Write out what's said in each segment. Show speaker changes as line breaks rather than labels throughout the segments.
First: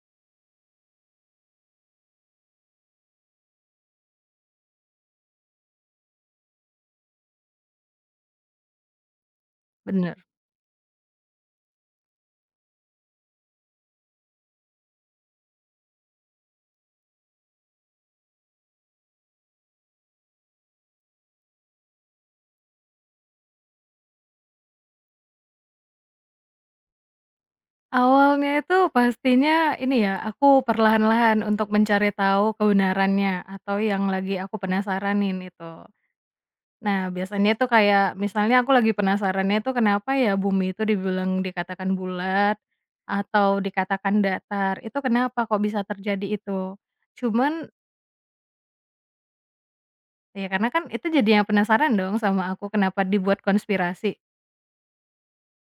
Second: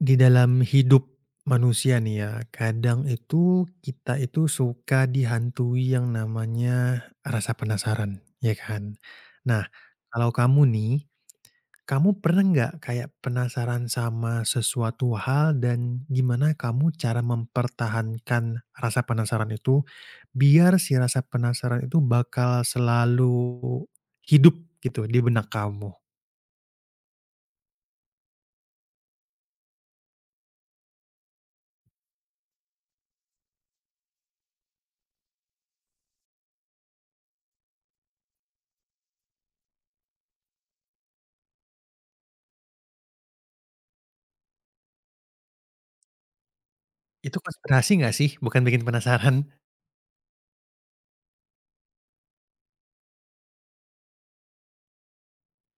Di dalam hidup manusia nih ya, kadang itu kita itu suka dihantui yang namanya rasa penasaran, ya kan? Nah,
Bener.
kalau kamu nih, kamu pernah nggak kayak penasaran sama sesuatu hal dan gimana kamu cara mempertahankan rasa penasaran itu, biar si rasa penasaran itu bakal selalu hidup gitu di benak kamu?
Awalnya itu pastinya ini ya, aku perlahan-lahan untuk mencari tahu kebenarannya atau yang lagi aku penasaranin itu. Nah, biasanya tuh kayak misalnya aku lagi penasarannya tuh kenapa ya bumi itu dikatakan bulat atau dikatakan datar, itu kenapa kok bisa terjadi itu?
Itu
Cuman
konspirasi nggak sih? Bukan bikin penasaran?
ya karena kan itu jadinya penasaran dong sama aku kenapa dibuat konspirasi,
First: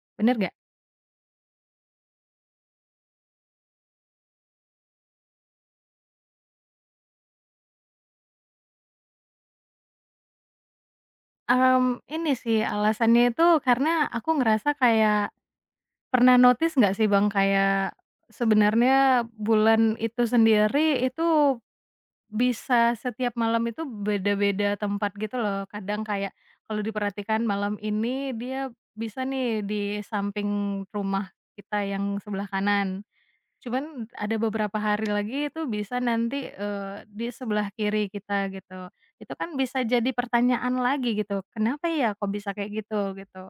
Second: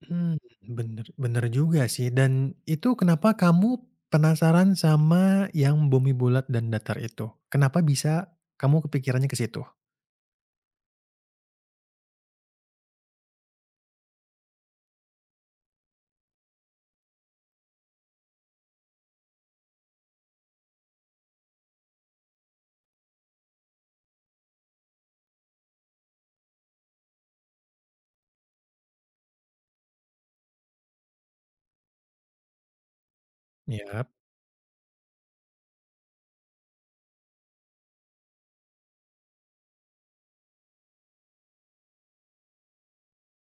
Hmm,
bener nggak?
bener bener juga sih dan itu kenapa kamu penasaran sama yang bumi bulat dan datar itu? Kenapa bisa kamu kepikirannya ke situ?
Ini sih alasannya itu karena aku ngerasa kayak pernah notice nggak sih, Bang, kayak sebenarnya bulan itu sendiri itu bisa setiap malam itu beda-beda tempat gitu loh. Kadang kayak kalau diperhatikan malam ini dia bisa nih di samping rumah kita yang sebelah kanan. Cuman
Yap,
ada beberapa hari lagi itu bisa nanti, di sebelah kiri kita gitu. Itu kan bisa jadi pertanyaan lagi gitu, "Kenapa ya kok bisa kayak gitu?" Gitu.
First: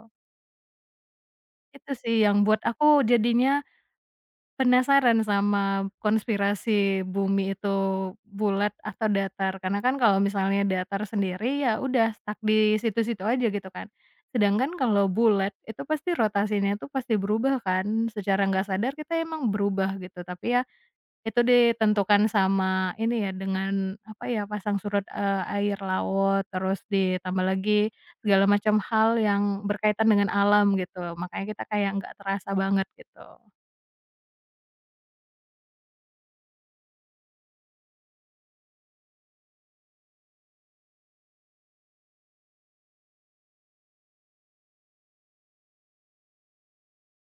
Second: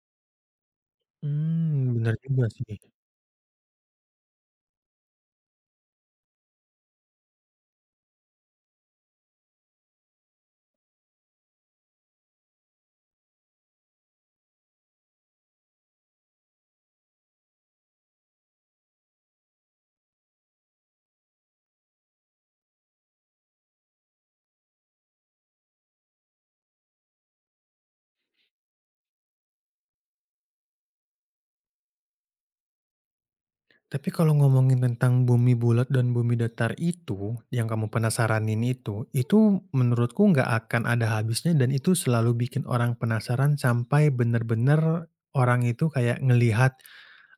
Itu
hmm, bener
sih yang
juga
buat
sih.
aku jadinya penasaran sama konspirasi bumi itu bulat atau datar, karena kan kalau misalnya datar sendiri ya udah stuck di situ-situ aja gitu kan. Sedangkan kalau bulat itu pasti rotasinya tuh pasti berubah kan, secara nggak sadar kita emang berubah gitu, tapi ya itu ditentukan sama ini ya, dengan apa ya, pasang surut, air laut, terus ditambah lagi segala macam hal yang berkaitan dengan alam gitu, makanya kita kayak nggak terasa banget gitu.
Tapi kalau ngomongin tentang bumi bulat dan bumi datar itu, yang kamu penasaranin itu menurutku nggak akan ada habisnya dan itu selalu bikin orang penasaran sampai bener-bener orang itu kayak ngelihat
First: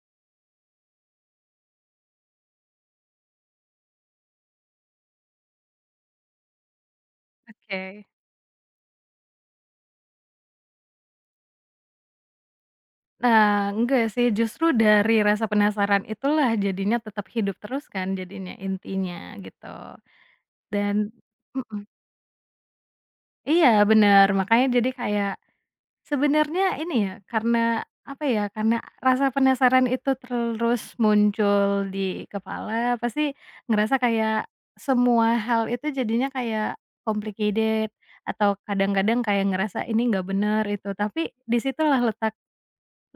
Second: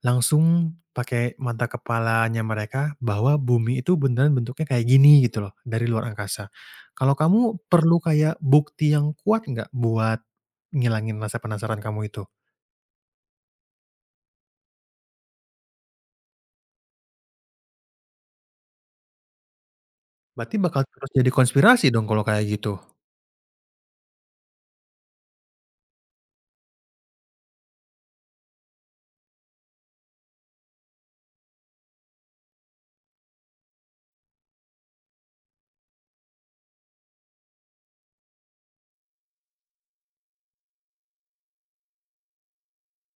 langsung pakai mata kepalanya mereka bahwa bumi itu beneran bentuknya kayak gini gitu loh, dari luar angkasa. Kalau kamu perlu
Oke.
kayak bukti yang kuat nggak buat ngilangin rasa penasaran kamu itu?
Nah, enggak sih, justru dari rasa penasaran itulah jadinya tetap hidup terus kan jadinya, intinya gitu.
Berarti bakal terus
Dan
jadi konspirasi
mhm,
dong kalau kayak gitu?
iya bener, makanya jadi kayak sebenarnya ini ya, karena apa ya, karena rasa penasaran itu terus muncul di kepala, pasti ngerasa kayak semua hal itu jadinya kayak complicated atau kadang-kadang kayak ngerasa ini nggak bener itu, tapi di situlah letak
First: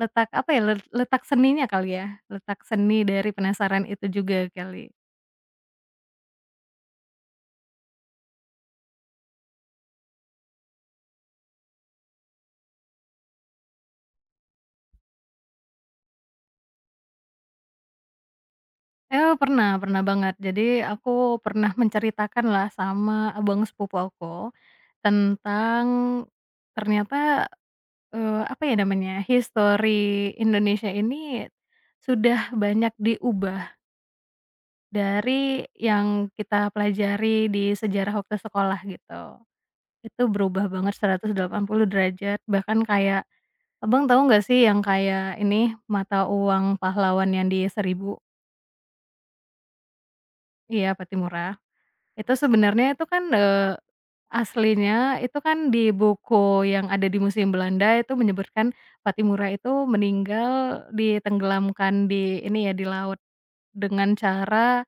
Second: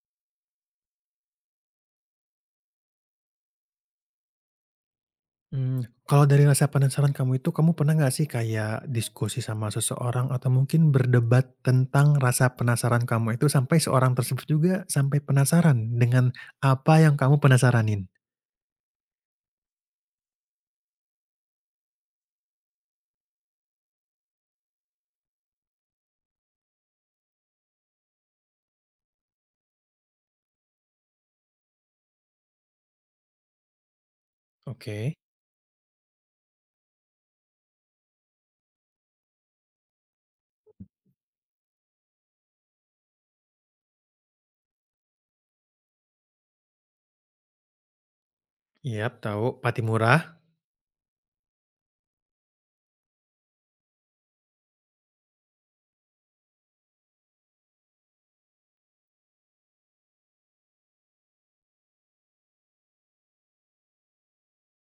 letak apa ya, letak seninya kali ya, letak seni dari penasaran itu juga kali.
Mmm, kalau dari rasa penasaran kamu itu, kamu pernah nggak sih kayak diskusi sama seseorang atau mungkin berdebat tentang rasa penasaran kamu itu sampai seorang tersebut juga sampai penasaran dengan apa yang kamu penasaranin?
Eh, pernah pernah banget. Jadi aku pernah menceritakan lah sama abang sepupu aku tentang ternyata, apa ya namanya, history Indonesia ini sudah banyak diubah
Oke.
dari yang kita pelajari di sejarah waktu sekolah gitu. Itu berubah banget 180 derajat bahkan kayak Abang tahu nggak sih yang kayak ini, mata uang pahlawan yang di Seribu?
Iyap, tahu, Patimura.
Iya, Patimura. Itu sebenarnya itu kan, aslinya itu kan di buku yang ada di Museum Belanda itu menyebutkan Patimura itu meninggal ditenggelamkan di ini ya, di laut dengan cara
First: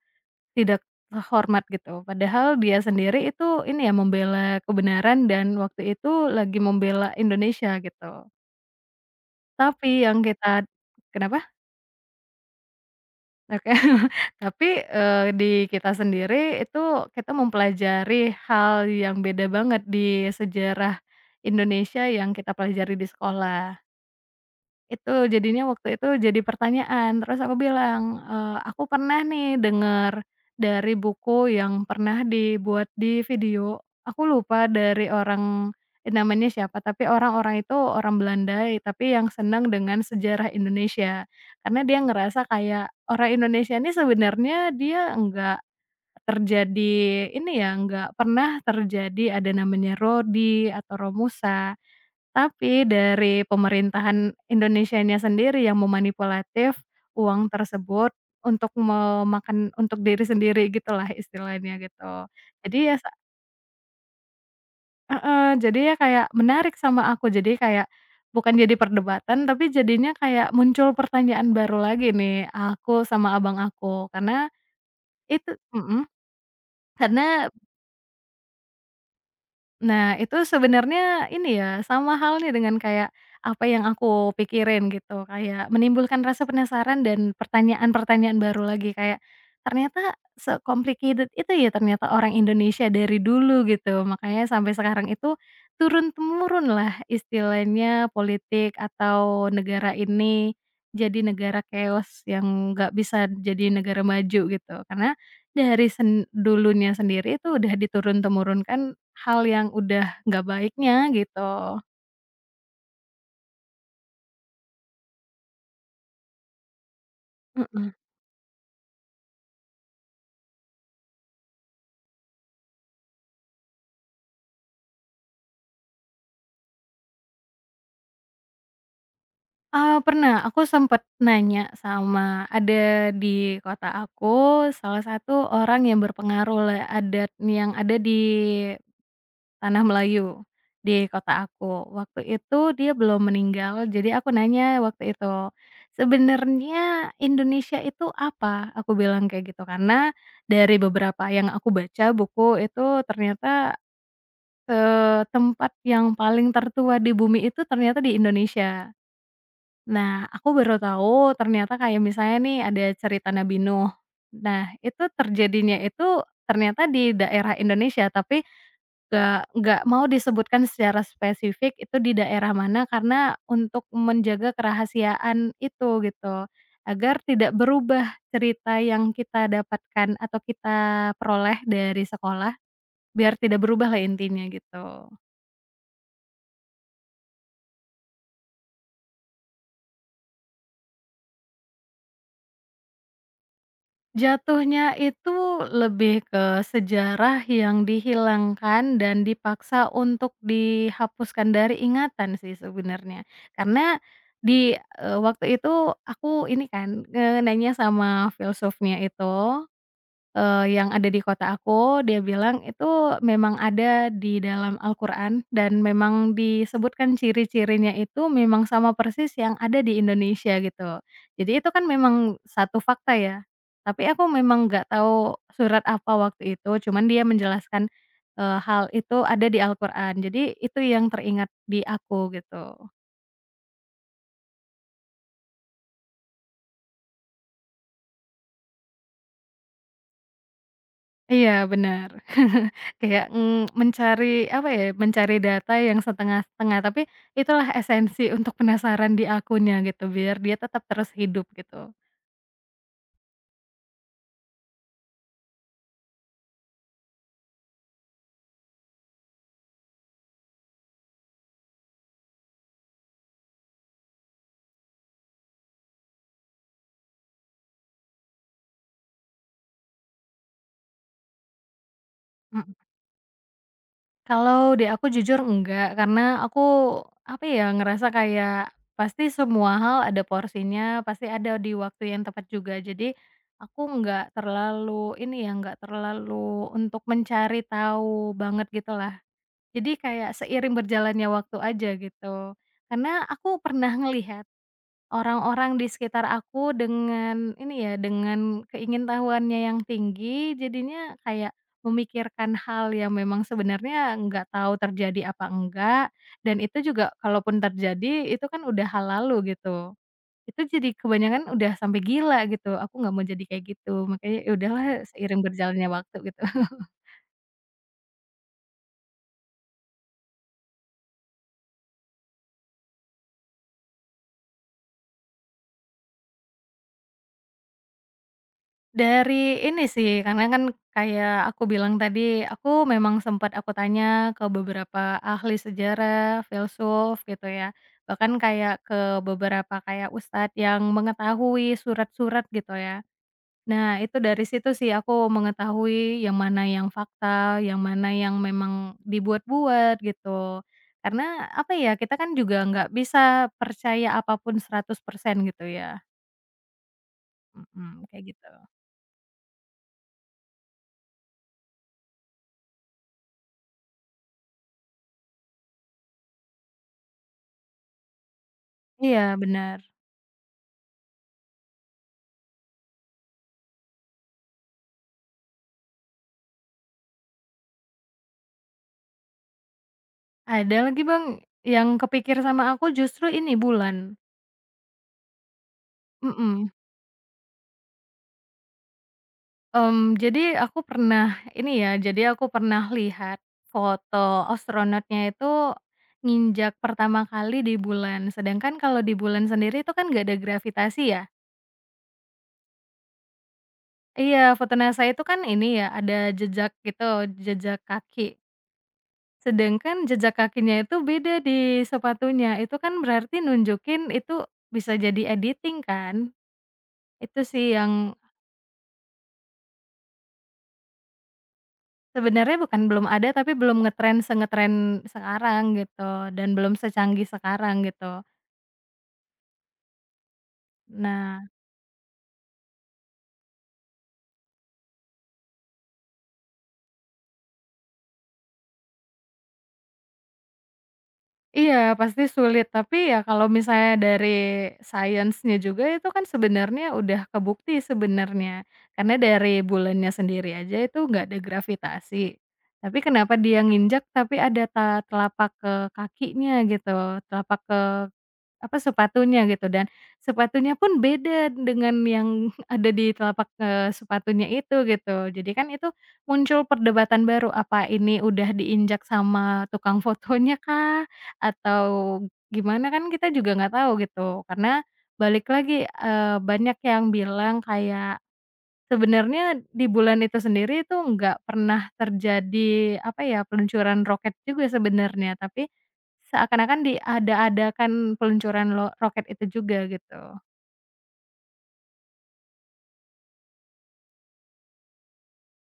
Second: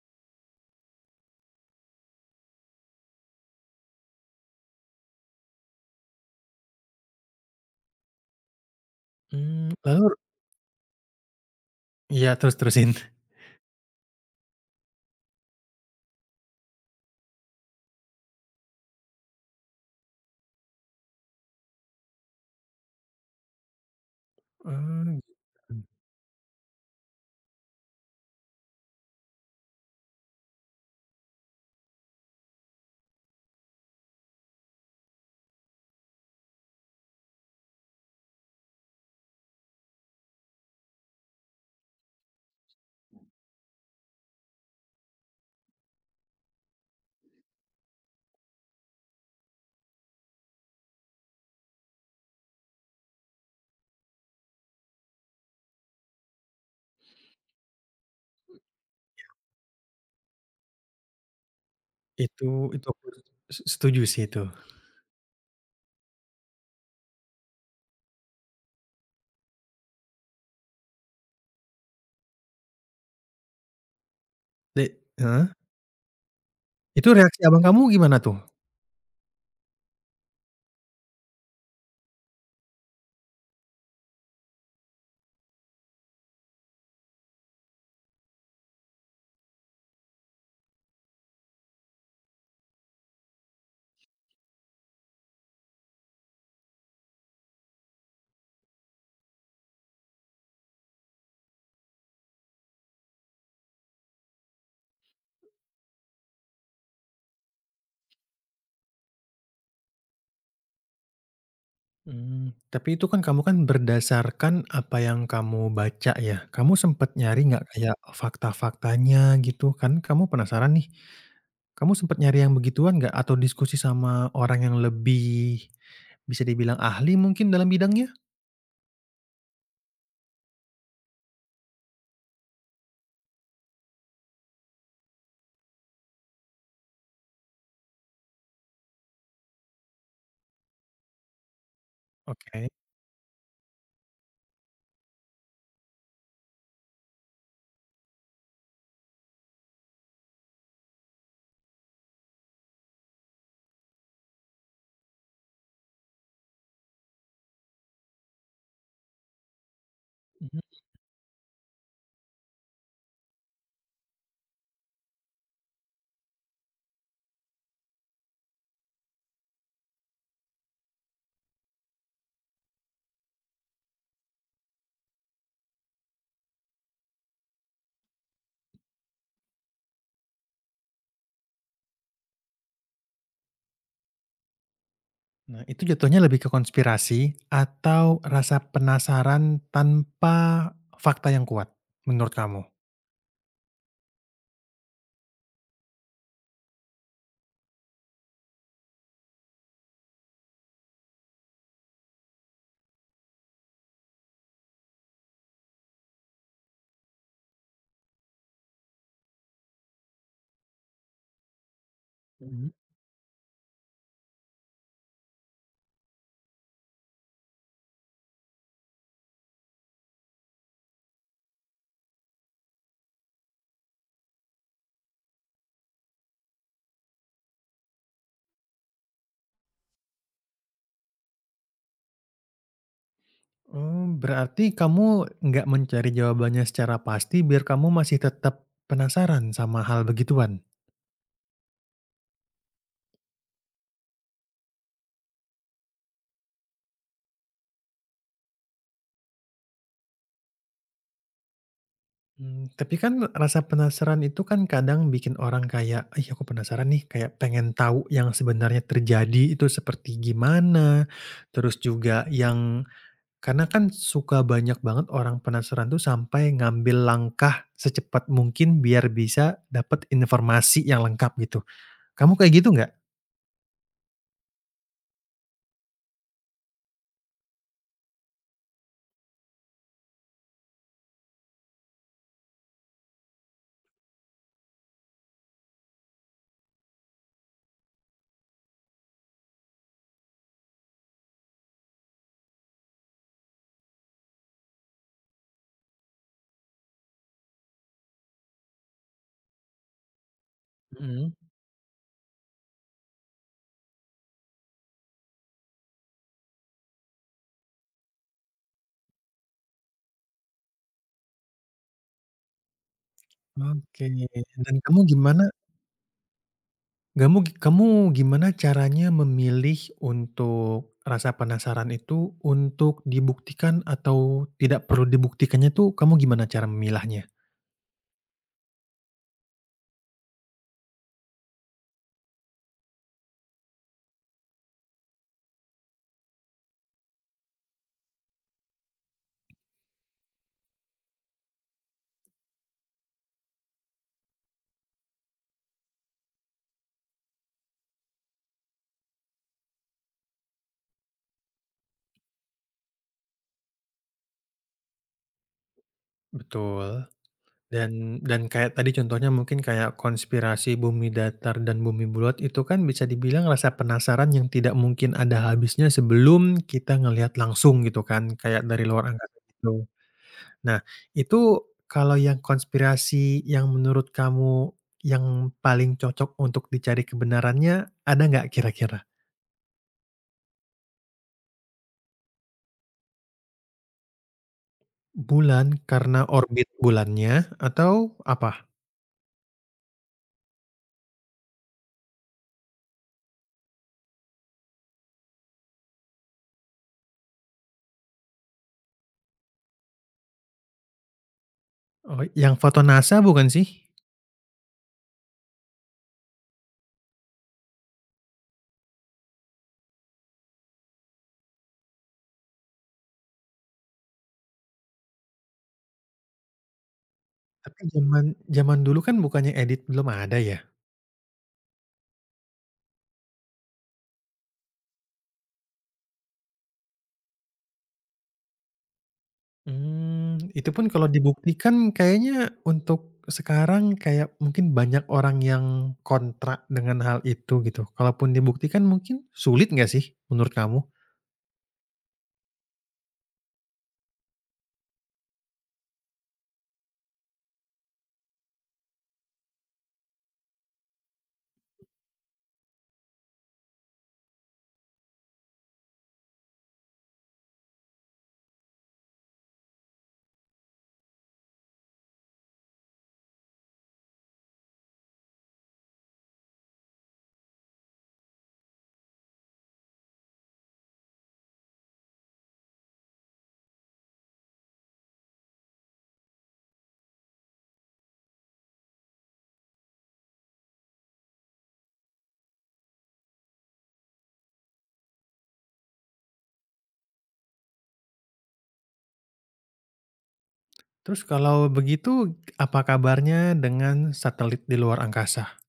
tidak hormat gitu. Padahal dia sendiri itu ini ya, membela kebenaran dan waktu itu lagi membela Indonesia gitu.
Mmm,
Tapi
lalu
yang kita kenapa?
iya, terus terusin.
Oke. Tapi, di kita sendiri itu kita mempelajari hal yang beda banget di sejarah Indonesia yang kita pelajari di sekolah.
Eee,
Itu jadinya waktu itu jadi pertanyaan, terus aku bilang, "Aku pernah nih dengar dari buku yang pernah dibuat di video," aku lupa dari orang, namanya siapa, tapi orang-orang itu orang Belanda, tapi yang senang dengan sejarah Indonesia. Karena dia ngerasa kayak orang Indonesia ini sebenarnya dia nggak terjadi ini ya, nggak pernah terjadi ada namanya Rodi atau Romusa. Tapi dari pemerintahan Indonesianya sendiri yang memanipulatif uang tersebut untuk memakan untuk diri sendiri gitulah istilahnya gitu.
itu
Jadi
itu
ya
aku setuju sih itu.
heeh, jadi ya kayak menarik sama aku. Jadi kayak bukan jadi perdebatan, tapi jadinya kayak muncul pertanyaan baru lagi nih, aku sama abang aku. Karena
De heeh,
itu mhm,
itu reaksi
karena
abang kamu gimana tuh?
nah, itu sebenarnya ini ya, sama halnya dengan kayak apa yang aku pikirin gitu, kayak menimbulkan rasa penasaran dan pertanyaan-pertanyaan baru lagi kayak, ternyata se-complicated itu ya ternyata orang Indonesia dari dulu gitu. Makanya sampai sekarang itu turun temurun lah istilahnya politik atau negara ini jadi negara chaos yang nggak bisa jadi negara maju gitu. Karena dari dulunya sendiri itu udah diturun-temurunkan hal yang udah nggak baiknya gitu.
Mmm, tapi itu kan kamu kan berdasarkan apa yang kamu baca ya, kamu sempet nyari nggak
Mhm.
kayak fakta-faktanya gitu? Kan kamu penasaran nih, kamu sempet nyari yang begituan nggak? Atau diskusi sama orang yang lebih bisa dibilang ahli mungkin dalam bidangnya?
Pernah aku sempet nanya sama ada di kota aku salah satu orang yang berpengaruh lah adat yang ada di Tanah Melayu, di kota aku. Waktu itu
Oke.
dia belum meninggal, jadi aku nanya waktu itu, "Sebenarnya Indonesia itu apa?" Aku bilang kayak gitu, karena dari beberapa yang aku baca buku itu ternyata, tempat yang paling tertua di bumi itu ternyata di Indonesia. Nah, aku
Mhm.
baru tahu ternyata kayak misalnya nih ada cerita Nabi Nuh. Nah, itu terjadinya itu ternyata di daerah Indonesia, tapi nggak mau disebutkan secara spesifik itu di daerah mana karena untuk menjaga kerahasiaan itu gitu, agar tidak berubah cerita yang kita dapatkan atau kita peroleh dari sekolah, biar tidak berubahlah intinya gitu.
Nah, itu jatuhnya lebih ke konspirasi atau rasa penasaran tanpa fakta yang kuat menurut kamu?
Jatuhnya itu lebih ke sejarah yang dihilangkan dan dipaksa untuk dihapuskan dari ingatan sih sebenarnya. Karena di, waktu itu aku ini kan, nanya sama filsufnya itu, yang ada di kota aku, dia bilang
Mhm.
itu memang ada di dalam Al-Quran dan memang disebutkan ciri-cirinya itu memang sama persis yang ada di Indonesia gitu. Jadi itu kan memang satu fakta ya, tapi aku memang nggak tahu surat apa waktu itu, cuman dia menjelaskan, hal itu ada di Al-Quran, jadi itu yang teringat di aku gitu.
Oh, berarti kamu nggak mencari jawabannya secara pasti biar kamu masih tetap penasaran sama hal begituan?
Iya benar. Kayak, mencari apa ya, mencari data yang setengah-setengah, tapi itulah esensi untuk penasaran di akunya gitu, biar dia tetap terus hidup gitu.
Mmm, tapi kan rasa penasaran itu kan kadang bikin orang kayak, "Ih, aku penasaran nih," kayak pengen tahu yang sebenarnya terjadi itu seperti gimana, terus juga yang karena kan suka banyak banget orang penasaran tuh sampai ngambil langkah secepat mungkin biar bisa dapat informasi yang lengkap gitu. Kamu kayak gitu
Mhm.
nggak?
Kalau di aku jujur enggak, karena aku apa ya, ngerasa kayak pasti semua hal ada porsinya, pasti ada di waktu yang tepat juga. Jadi aku enggak terlalu ini ya, enggak terlalu untuk mencari tahu banget gitulah. Jadi kayak seiring berjalannya waktu aja gitu. Karena aku pernah ngelihat orang-orang di sekitar aku dengan ini ya, dengan keingintahuannya yang tinggi, jadinya
Mhm.
kayak memikirkan hal yang memang sebenarnya nggak tahu terjadi apa enggak, dan itu juga kalaupun terjadi itu kan udah hal lalu gitu. Itu jadi kebanyakan udah sampai gila gitu, aku nggak mau jadi kayak
Oke,
gitu, makanya ya
dan
udahlah
kamu
seiring
gimana
berjalannya waktu gitu.
kamu kamu gimana caranya memilih untuk rasa penasaran itu untuk dibuktikan atau tidak perlu dibuktikannya tuh kamu gimana cara memilahnya?
Dari ini sih, karena kan kayak aku bilang tadi, aku memang sempat aku tanya ke beberapa ahli sejarah, filsuf gitu ya, bahkan kayak ke beberapa kayak ustadz yang mengetahui surat-surat gitu ya. Nah, itu dari situ sih aku mengetahui yang mana yang fakta, yang mana yang memang dibuat-buat gitu. Karena apa ya, kita kan juga nggak bisa percaya apapun 100%, gitu ya,
Betul.
mhm,
Dan
kayak gitu.
dan kayak tadi contohnya mungkin kayak konspirasi bumi datar dan bumi bulat itu kan bisa dibilang rasa penasaran yang tidak mungkin ada habisnya sebelum kita ngelihat langsung gitu kan, kayak dari luar
Iya,
angkasa gitu.
benar.
Nah, itu kalau yang konspirasi yang menurut kamu yang paling cocok untuk dicari kebenarannya ada nggak kira-kira?
Ada lagi, Bang, yang kepikir sama aku justru ini bulan,
Bulan karena orbit
mhm,
bulannya atau apa?
jadi aku pernah ini ya, jadi aku pernah lihat foto astronotnya itu nginjak pertama kali di bulan, sedangkan kalau di bulan sendiri itu kan nggak ada gravitasi ya.
Oh, yang foto NASA bukan sih?
Iya, foto NASA itu kan ini ya, ada jejak gitu, jejak kaki. Sedangkan jejak kakinya itu beda di sepatunya, itu kan berarti nunjukin itu bisa jadi editing kan. Itu sih
Tapi
yang
zaman zaman dulu kan bukannya edit belum ada ya?
sebenarnya bukan belum ada, tapi belum ngetren sengetren sekarang gitu, dan belum secanggih sekarang gitu.
Mmm, itu pun kalau
Nah,
dibuktikan kayaknya untuk sekarang kayak mungkin banyak orang yang kontra dengan hal itu gitu. Kalaupun dibuktikan mungkin sulit nggak sih menurut kamu?
iya pasti sulit, tapi ya kalau misalnya dari sainsnya juga itu kan sebenarnya udah kebukti sebenarnya. Karena dari bulannya sendiri aja itu nggak ada gravitasi, tapi kenapa dia nginjak tapi ada telapak kakinya gitu, telapak apa, sepatunya gitu dan sepatunya pun beda dengan yang ada di telapak, sepatunya itu gitu. Jadi kan itu muncul perdebatan baru, apa ini udah diinjak sama tukang fotonya kah atau gimana kan kita juga nggak tahu gitu. Karena balik lagi, banyak yang bilang kayak sebenarnya di bulan itu sendiri itu nggak pernah terjadi, apa ya, peluncuran roket juga sebenarnya, tapi seakan-akan diada-adakan peluncuran lo roket itu juga gitu.
Terus kalau begitu apa kabarnya dengan satelit di luar angkasa?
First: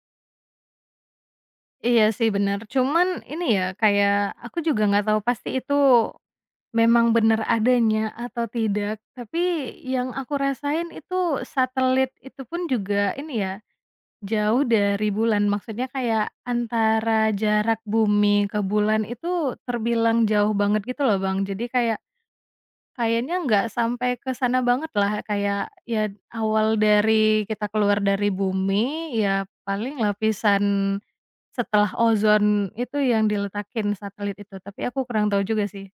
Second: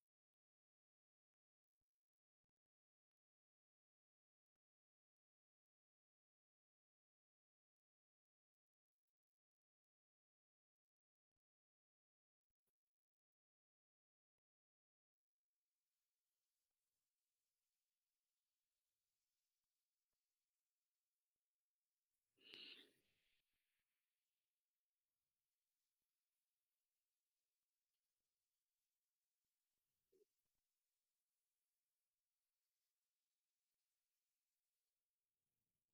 Iya sih bener, cuman ini ya, kayak aku juga nggak tahu pasti itu memang bener adanya atau tidak, tapi yang aku rasain itu satelit itu pun juga ini ya, jauh dari bulan, maksudnya kayak antara jarak bumi ke bulan itu terbilang jauh banget gitu loh, Bang. Jadi kayak kayaknya nggak sampai ke sana banget lah, kayak ya awal dari kita keluar dari bumi, ya paling lapisan setelah ozon itu yang diletakin satelit itu, tapi aku kurang tahu juga sih.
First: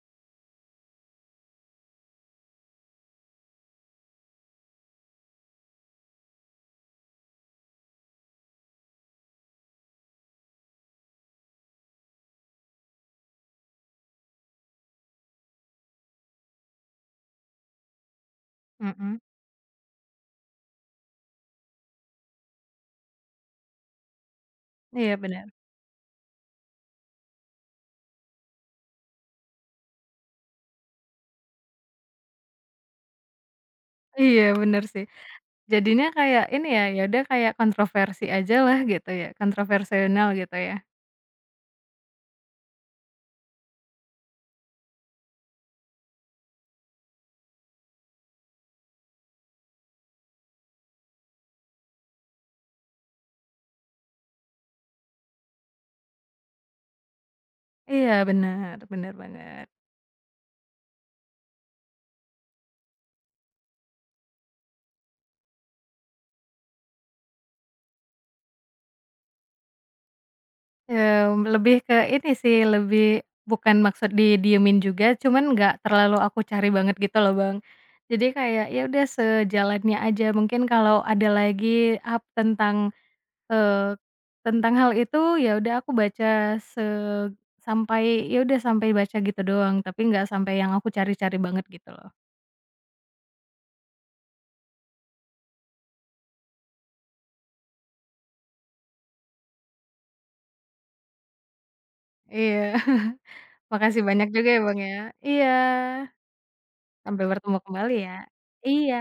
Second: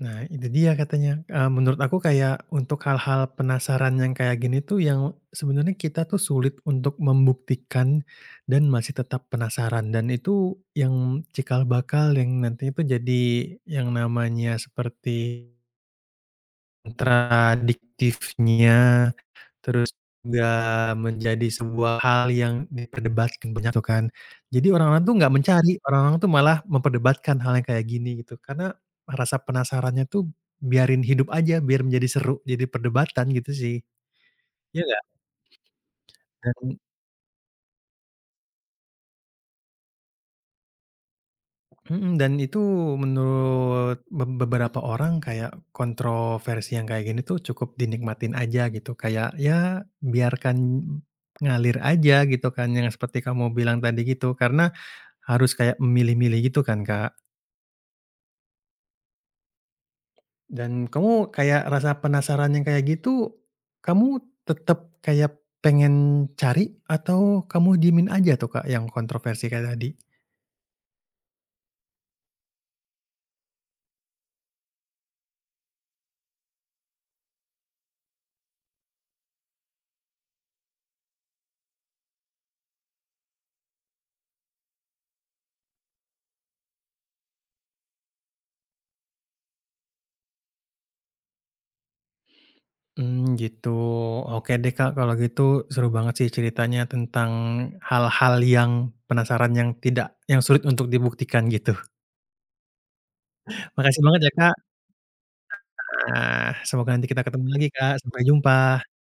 Nah, itu dia katanya, menurut aku kayak untuk hal-hal penasaran yang kayak gini tuh yang sebenarnya kita tuh sulit untuk membuktikan dan masih tetap penasaran dan itu yang cikal bakal yang nantinya tuh jadi yang namanya seperti kontradiktifnya.
Mhm,
Terus nggak menjadi sebuah hal yang diperdebatkan banyak tuh kan. Jadi orang-orang
iya
tuh nggak
benar.
mencari, orang-orang tuh malah memperdebatkan hal yang kayak gini gitu. Karena rasa penasarannya tuh biarin hidup aja, biar menjadi seru, jadi perdebatan gitu sih,
Iya
iya
benar
nggak?
sih. Jadinya kayak ini
Dan
ya, ya udah kayak kontroversi aja lah gitu ya, kontroversial gitu ya.
Mhm, dan itu menurut beberapa orang kayak kontroversi yang kayak gini tuh cukup dinikmatin aja gitu, kayak ya biarkan ngalir aja gitu kan, yang seperti kamu bilang tadi gitu. Karena harus kayak memilih-milih gitu kan, Kak.
Iya bener bener banget,
Dan kamu kayak rasa penasaran yang kayak gitu, kamu tetap kayak pengen cari atau kamu diemin aja tuh, Kak, yang kontroversi kayak tadi?
lebih ke ini sih, lebih bukan maksud didiemin juga, cuman nggak terlalu aku cari banget gitu loh, Bang. Jadi kayak ya udah sejalannya aja, mungkin kalau ada lagi up eee, tentang hal itu, ya udah aku baca se sampai ya udah sampai baca gitu doang, tapi nggak sampai yang aku cari-cari banget gitu loh.
Mmm, gitu. Oke deh, Kak, kalau gitu seru banget sih ceritanya tentang hal-hal yang penasaran yang tidak yang sulit untuk dibuktikan gitu.
Iya.
Makasih
Makasih
banget
banyak
ya,
juga
Kak.
ya, Bang, ya. Iya,
Nah, semoga nanti kita
sampai
ketemu
bertemu
lagi, Kak.
kembali ya.
Sampai jumpa.
Iya.